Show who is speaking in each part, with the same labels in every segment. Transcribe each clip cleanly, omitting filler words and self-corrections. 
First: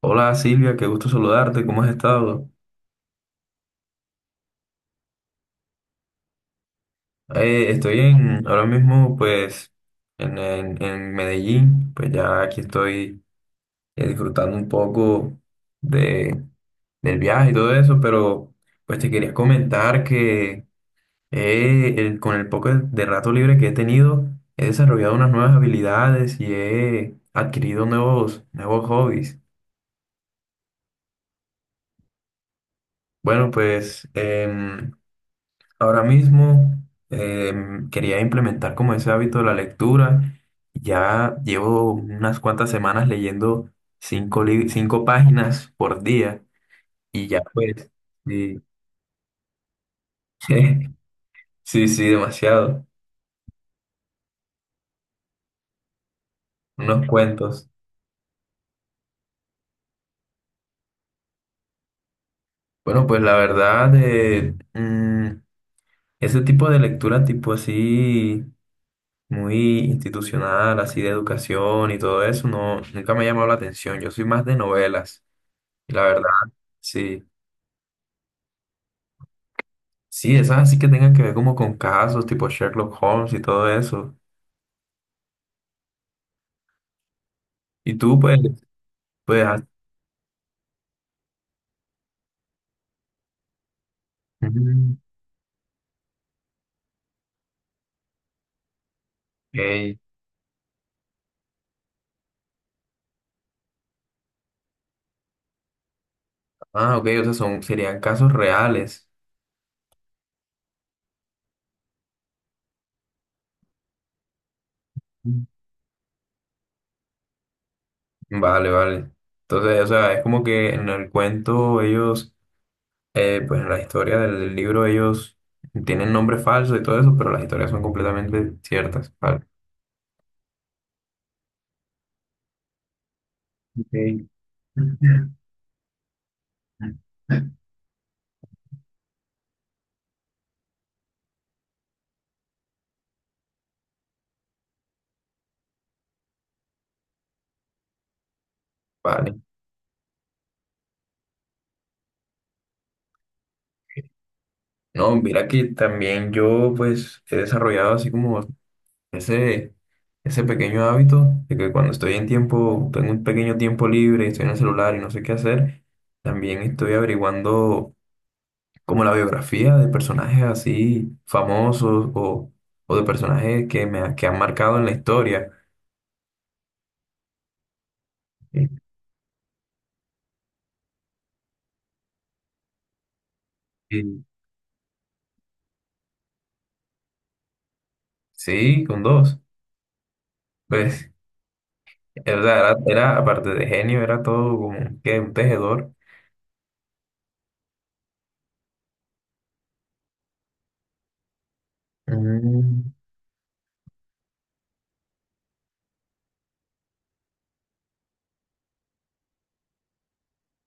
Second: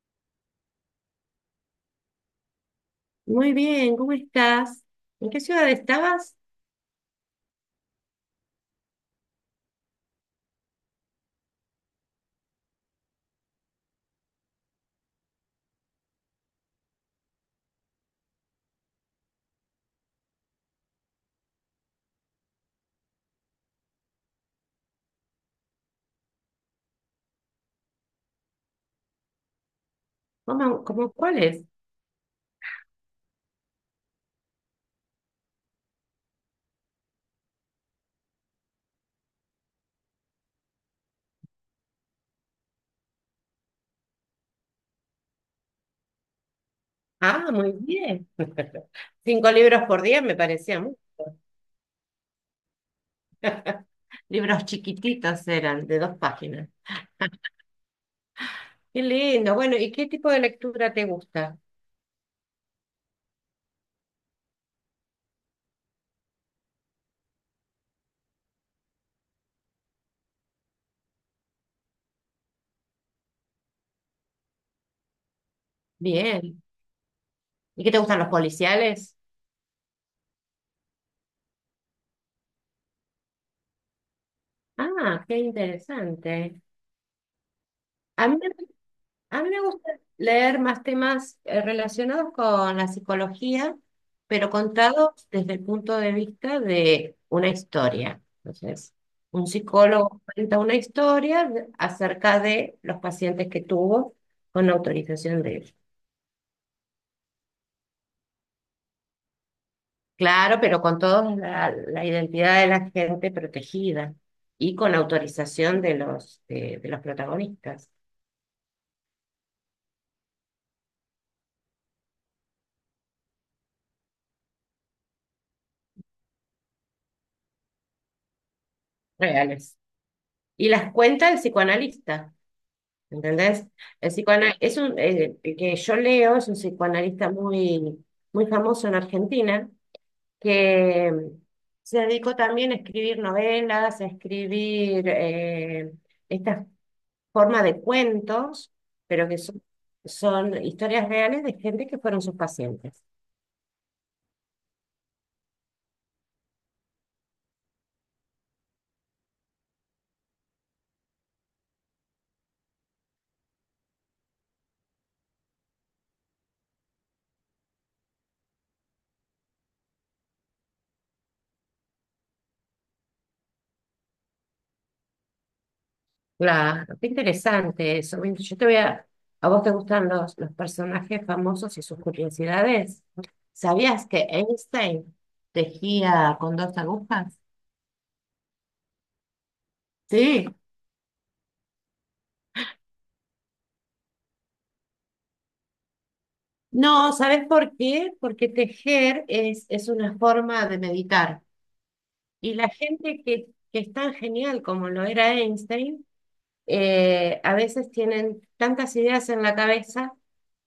Speaker 1: Hola Silvia, qué gusto saludarte, ¿cómo has estado?
Speaker 2: Muy bien, ¿cómo estás? ¿En qué ciudad estabas?
Speaker 1: Estoy en, ahora mismo pues en Medellín, pues ya aquí estoy disfrutando un poco de, del viaje y todo eso, pero pues te quería comentar que con el poco de rato libre que he tenido, he desarrollado unas nuevas habilidades y he adquirido nuevos hobbies.
Speaker 2: ¿Cómo cuál?
Speaker 1: Bueno, pues... ahora mismo quería implementar como ese hábito de la lectura. Ya llevo unas cuantas semanas leyendo 5 páginas por día y ya
Speaker 2: Ah, muy
Speaker 1: pues,
Speaker 2: bien.
Speaker 1: sí.
Speaker 2: Cinco libros por día me parecía mu-
Speaker 1: Sí, sí, demasiado,
Speaker 2: Libros chiquititos eran, de dos páginas.
Speaker 1: unos cuentos.
Speaker 2: Qué lindo. Bueno, ¿y qué tipo de lectura te gusta?
Speaker 1: Bueno, pues la verdad, ese tipo de lectura tipo así, muy institucional, así de educación y todo eso, no, nunca me ha llamado la atención. Yo soy más de novelas y la verdad,
Speaker 2: Bien.
Speaker 1: sí.
Speaker 2: ¿Y qué te gustan los policiales?
Speaker 1: Sí, esas así que tengan que ver como con casos tipo Sherlock Holmes y todo eso.
Speaker 2: Ah, qué interesante.
Speaker 1: Y tú
Speaker 2: A mí
Speaker 1: pues,
Speaker 2: A
Speaker 1: pues,
Speaker 2: mí me
Speaker 1: ah,
Speaker 2: gusta leer más temas relacionados con la psicología, pero
Speaker 1: ujú,
Speaker 2: contados desde el punto de vista de una historia. Entonces, un
Speaker 1: ok.
Speaker 2: psicólogo cuenta una historia de- acerca de los pacientes que tuvo con autorización de él.
Speaker 1: Ah, ok, o sea, serían casos reales.
Speaker 2: Claro, pero con toda la identidad de la gente protegida y con
Speaker 1: Mm.
Speaker 2: autorización de los, de los protagonistas
Speaker 1: Vale, vale. Entonces, o sea, es como que en el cuento ellos, pues en la historia del libro ellos tienen nombres falsos y todo eso, pero las historias son completamente ciertas. Vale.
Speaker 2: reales. Y las cuenta el psicoanalista. ¿Entendés?
Speaker 1: Ok.
Speaker 2: El que yo leo es un psicoanalista muy, muy famoso en Argentina, que se dedicó también a escribir novelas, a escribir esta forma de cuentos, pero que
Speaker 1: Vale.
Speaker 2: son historias reales de gente que fueron sus pacientes.
Speaker 1: No, mira que también yo pues he desarrollado así como Ese, ese pequeño hábito de que cuando estoy en tiempo, tengo un pequeño tiempo libre, y estoy en el celular y no sé qué hacer, también estoy averiguando como la biografía de personajes así famosos o de personajes que me ha- que han marcado en la historia.
Speaker 2: Claro, qué interesante eso. Mira, yo te
Speaker 1: Y-
Speaker 2: voy a... ¿A vos te gustan los personajes famosos y sus curiosidades? ¿Sabías
Speaker 1: y
Speaker 2: que Einstein tejía con dos agujas?
Speaker 1: sí, con dos.
Speaker 2: Sí.
Speaker 1: Pues, era, aparte de genio, era todo como que un tejedor.
Speaker 2: No, ¿sabes por qué? Porque tejer es una forma de meditar. Y la
Speaker 1: Mm,
Speaker 2: gente que es tan genial como lo era Einstein, a veces tienen tantas ideas en la cabeza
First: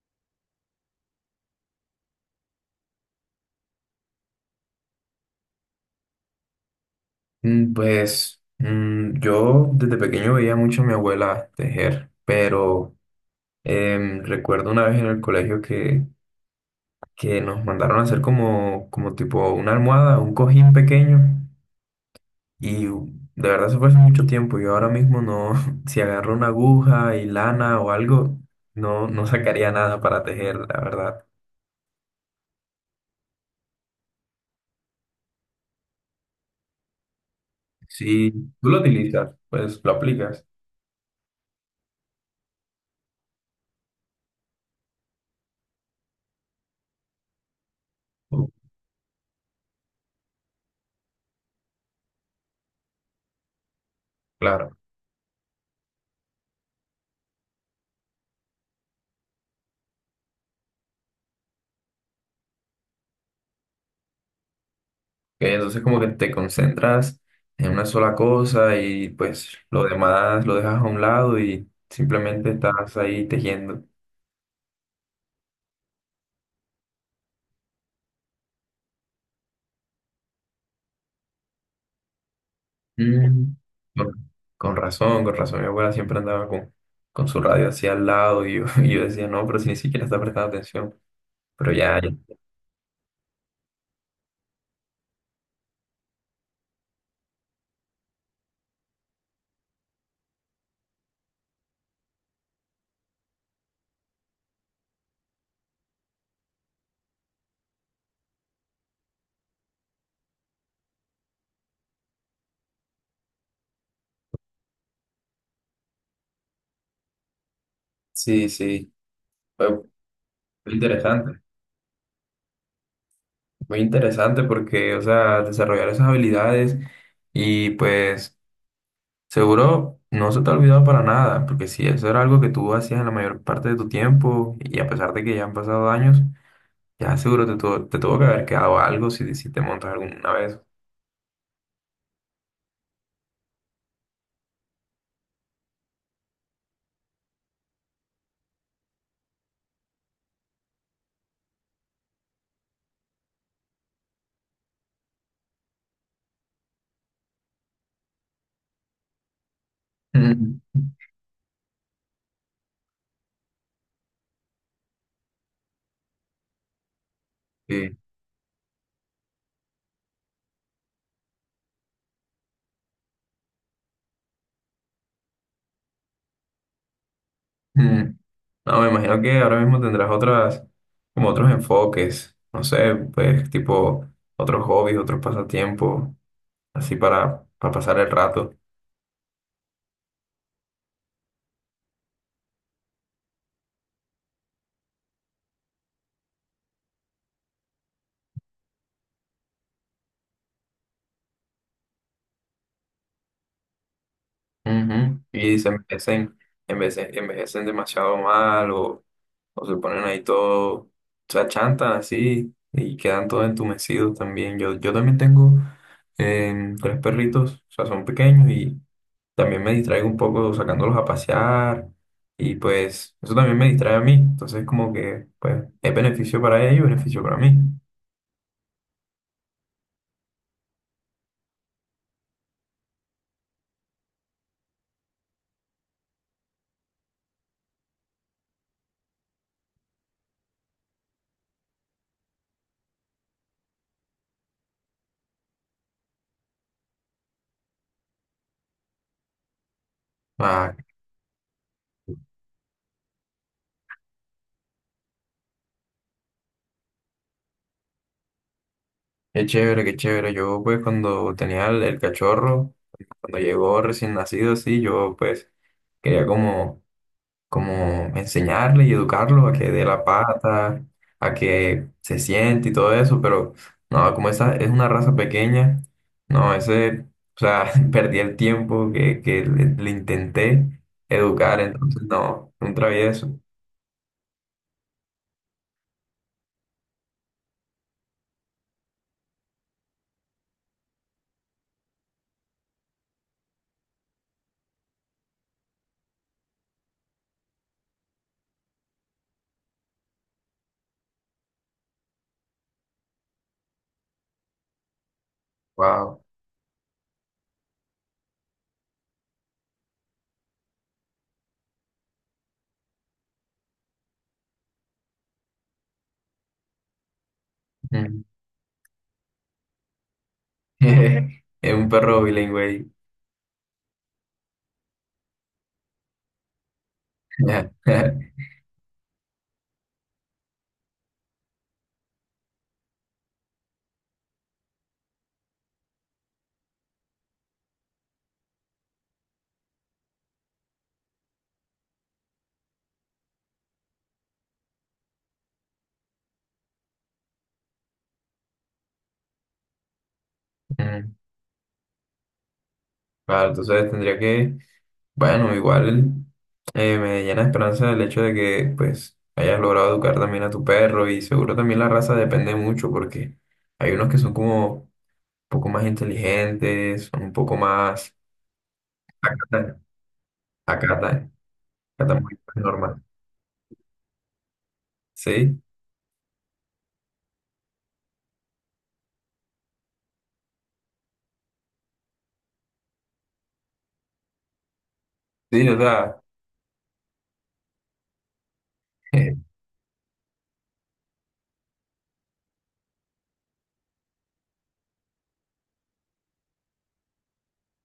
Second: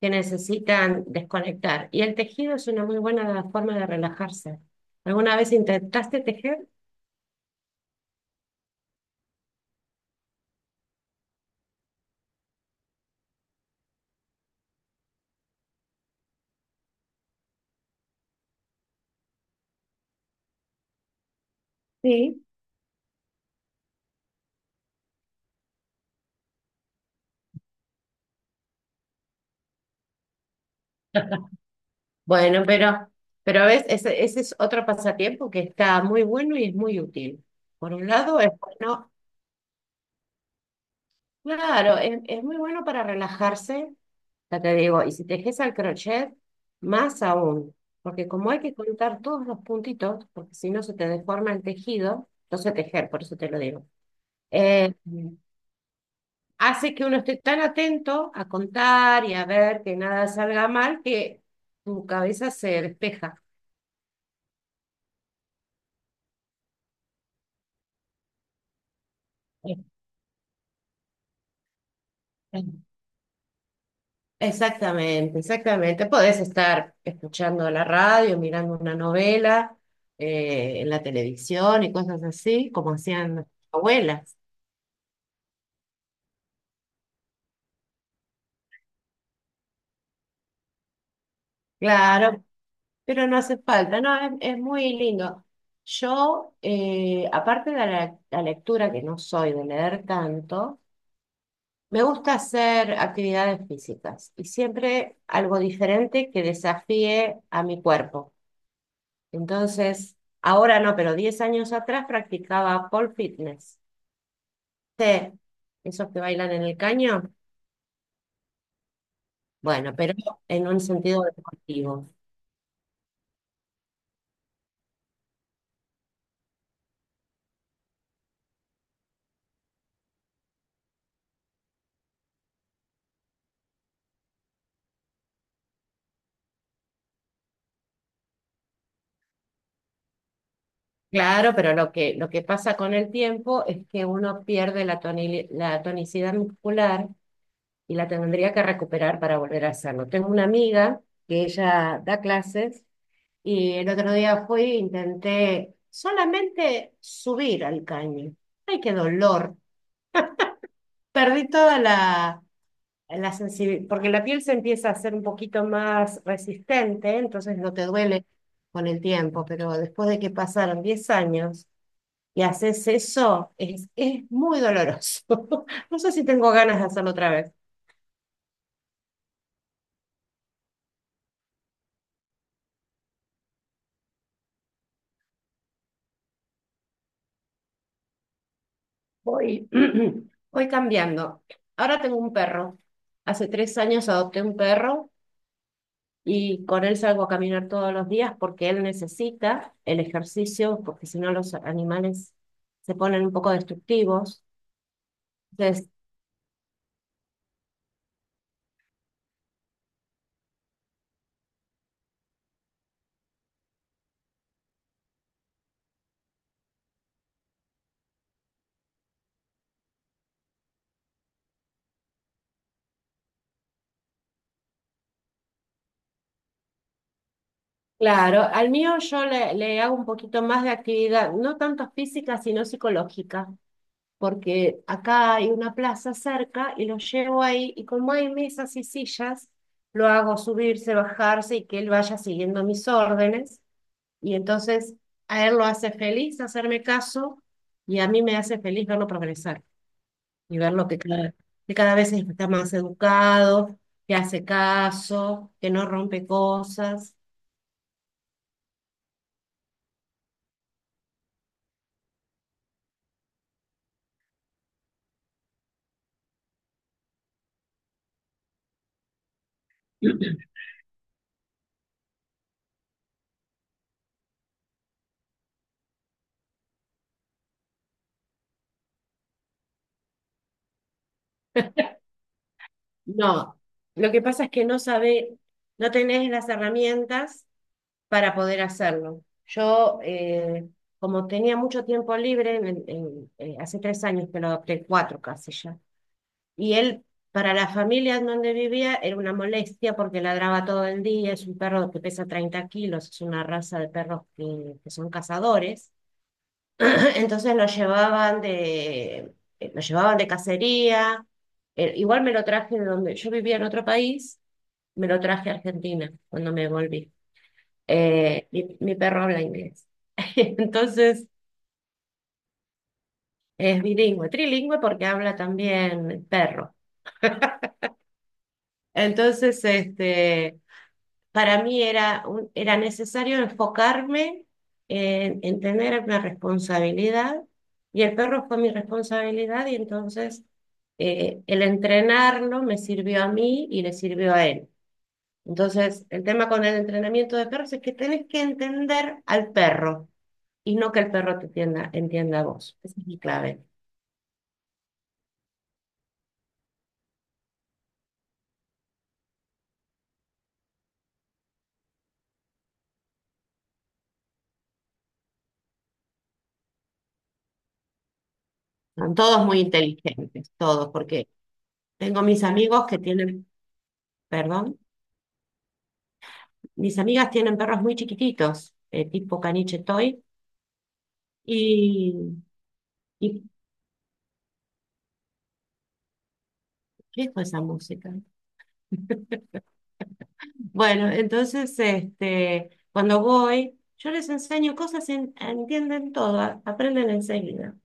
Speaker 2: que necesitan desconectar. Y el tejido es una muy buena forma de relajarse. ¿Alguna vez intentaste tejer?
Speaker 1: Pues yo desde pequeño veía mucho a mi abuela tejer, pero recuerdo una vez en el colegio que nos mandaron a hacer como, como tipo una almohada, un cojín pequeño
Speaker 2: Sí.
Speaker 1: y de verdad eso fue hace mucho tiempo. Yo ahora mismo no, si agarro una aguja y lana o algo, no, no sacaría nada para tejer, la verdad.
Speaker 2: Bueno, pero ves, ese es otro pasatiempo que está muy bueno y es muy útil. Por un
Speaker 1: Si
Speaker 2: lado, es
Speaker 1: tú lo
Speaker 2: bueno,
Speaker 1: utilizas, pues lo aplicas.
Speaker 2: claro, es muy bueno para relajarse. Ya te digo, y si tejes al crochet, más aún, porque
Speaker 1: Uh,
Speaker 2: como hay que contar todos los puntitos, porque si no se te deforma el tejido, no sé tejer, por eso te lo digo,
Speaker 1: Claro. Ok,
Speaker 2: eh, hace que uno esté tan atento a contar y a ver que nada salga mal que tu cabeza se despeja.
Speaker 1: entonces como que te concentras en una sola cosa y pues
Speaker 2: Eh,
Speaker 1: lo demás lo dejas a un lado y simplemente
Speaker 2: eh.
Speaker 1: estás ahí tejiendo.
Speaker 2: Exactamente, exactamente. Podés estar escuchando la radio, mirando una novela, en la televisión y cosas así, como hacían
Speaker 1: Mm,
Speaker 2: nuestras
Speaker 1: Con,
Speaker 2: abuelas.
Speaker 1: con razón, con razón. Mi abuela siempre andaba con su radio así al lado y yo, y yo decía, no, pero si ni siquiera está prestando atención. Pero ya, ya.
Speaker 2: Claro, pero no hace falta, no, es muy lindo. Yo, aparte de la lectura, que no soy de leer tanto, me gusta hacer actividades físicas y siempre algo diferente que desafíe a mi cuerpo. Entonces, ahora no, pero 10 años atrás practicaba pole fitness. ¿Sí? Esos que bailan en el caño,
Speaker 1: Sí, sí. Fue
Speaker 2: bueno, pero en
Speaker 1: muy
Speaker 2: un sentido
Speaker 1: interesante.
Speaker 2: deportivo.
Speaker 1: Muy interesante porque, o sea, desarrollar esas habilidades y pues seguro no se te ha olvidado para nada, porque si eso era algo que tú hacías en la mayor parte de tu tiempo y a pesar de que ya han pasado años, ya seguro te tuvo que haber quedado algo si, si te montas alguna vez.
Speaker 2: Claro, pero lo que pasa con el tiempo es que uno pierde la tonicidad muscular y la tendría que recuperar para volver a hacerlo. Tengo una amiga que ella da clases y el otro día fui e intenté solamente subir al caño. ¡Ay, qué dolor!
Speaker 1: Mm,
Speaker 2: Perdí toda la sensibilidad, porque la piel se empieza a hacer un poquito más resistente, entonces no te
Speaker 1: sí.
Speaker 2: duele con el tiempo, pero después de que pasaron 10 años y haces eso, es muy doloroso. No sé si tengo ganas de hacerlo otra vez.
Speaker 1: Mm. No, me imagino que ahora mismo tendrás otras, como otros enfoques, no sé, pues tipo otros hobbies, otros pasatiempos, así para pasar el rato.
Speaker 2: Voy, voy cambiando. Ahora tengo un perro. Hace 3 años adopté un perro y con él salgo a caminar todos los días porque él necesita el ejercicio, porque si no los animales se ponen un poco destructivos.
Speaker 1: Ujú. Y se
Speaker 2: Entonces,
Speaker 1: envejecen, envejecen demasiado mal o, se ponen ahí todo, se achantan así y quedan todos entumecidos también. Yo también tengo 3 perritos, o sea, son pequeños y también me distraigo un poco sacándolos a pasear y pues eso también me distrae a mí. Entonces como que pues es beneficio para ellos, beneficio para mí.
Speaker 2: claro, al mío yo le hago un poquito más de actividad, no tanto física, sino psicológica. Porque acá hay una plaza cerca y lo llevo ahí y como hay mesas y sillas, lo hago subirse, bajarse y que él vaya siguiendo mis órdenes. Y entonces a él lo hace feliz hacerme caso y a mí me hace feliz verlo progresar y
Speaker 1: Ah,
Speaker 2: verlo que que cada vez está más educado, que hace caso, que no rompe cosas.
Speaker 1: qué chévere, qué chévere. Yo pues cuando tenía el cachorro, cuando llegó recién nacido así, yo pues quería como enseñarle y educarlo a que dé la pata, a que se siente y todo eso, pero no, como esa es una raza pequeña, no, ese, o sea, perdí el tiempo le intenté educar, entonces no, un travieso,
Speaker 2: No, lo que pasa es que no sabe, no tenés las herramientas para poder hacerlo. Yo, como tenía mucho tiempo libre, hace 3 años que lo adopté, cuatro casi ya, y él, para la familia en donde vivía, era una molestia porque ladraba todo el día, es un perro que pesa 30 kilos, es una raza de perros que son cazadores,
Speaker 1: wow.
Speaker 2: entonces lo llevaban de cacería. Igual me lo traje de donde yo vivía en otro país, me lo traje a Argentina cuando me volví.
Speaker 1: Mm.
Speaker 2: Mi perro habla inglés. Entonces
Speaker 1: Es un perro bilingüe.
Speaker 2: es bilingüe, trilingüe porque habla también perro. Entonces, este, para mí era necesario enfocarme en tener una responsabilidad y el perro fue mi responsabilidad y entonces el entrenarlo me sirvió a mí y le sirvió a él. Entonces, el tema con el entrenamiento de perros es que tenés que entender al perro y no que el
Speaker 1: Mm,
Speaker 2: perro te entienda, entienda a vos. Esa es mi
Speaker 1: claro,
Speaker 2: clave.
Speaker 1: entonces tendría que, bueno, igual me llena de esperanza el hecho de que pues hayas logrado educar también a tu perro y seguro también la raza depende mucho porque hay unos que son como un poco más inteligentes, son un poco más
Speaker 2: Son todos muy
Speaker 1: acatan,
Speaker 2: inteligentes, todos,
Speaker 1: acatan,
Speaker 2: porque tengo
Speaker 1: acatan muy
Speaker 2: mis amigos que
Speaker 1: normal.
Speaker 2: tienen, perdón,
Speaker 1: Sí,
Speaker 2: mis amigas tienen perros muy chiquititos, tipo caniche toy, y, y
Speaker 1: sí, o sea,
Speaker 2: ¿qué fue esa música? Bueno, entonces, este, cuando voy, yo les enseño cosas, y en- entienden todo, a- aprenden enseguida.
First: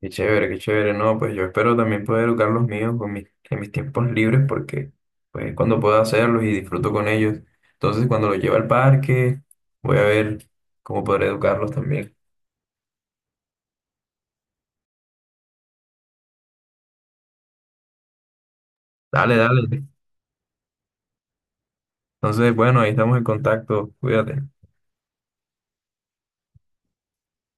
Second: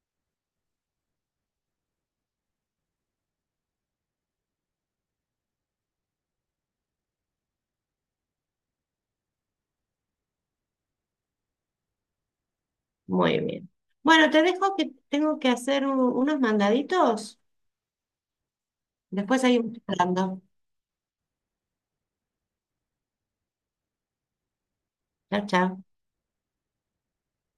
Speaker 1: qué chévere, no, pues yo espero también poder educar los míos con en mis tiempos libres porque pues cuando puedo hacerlos y disfruto con ellos. Entonces cuando los llevo al parque voy a ver cómo podré educarlos también.
Speaker 2: Muy bien. Bueno, te dejo que tengo que hacer un- unos mandaditos,
Speaker 1: Dale,
Speaker 2: después seguimos
Speaker 1: dale.
Speaker 2: hablando.
Speaker 1: Entonces, bueno, ahí estamos en contacto. Cuídate.
Speaker 2: Chao, chao.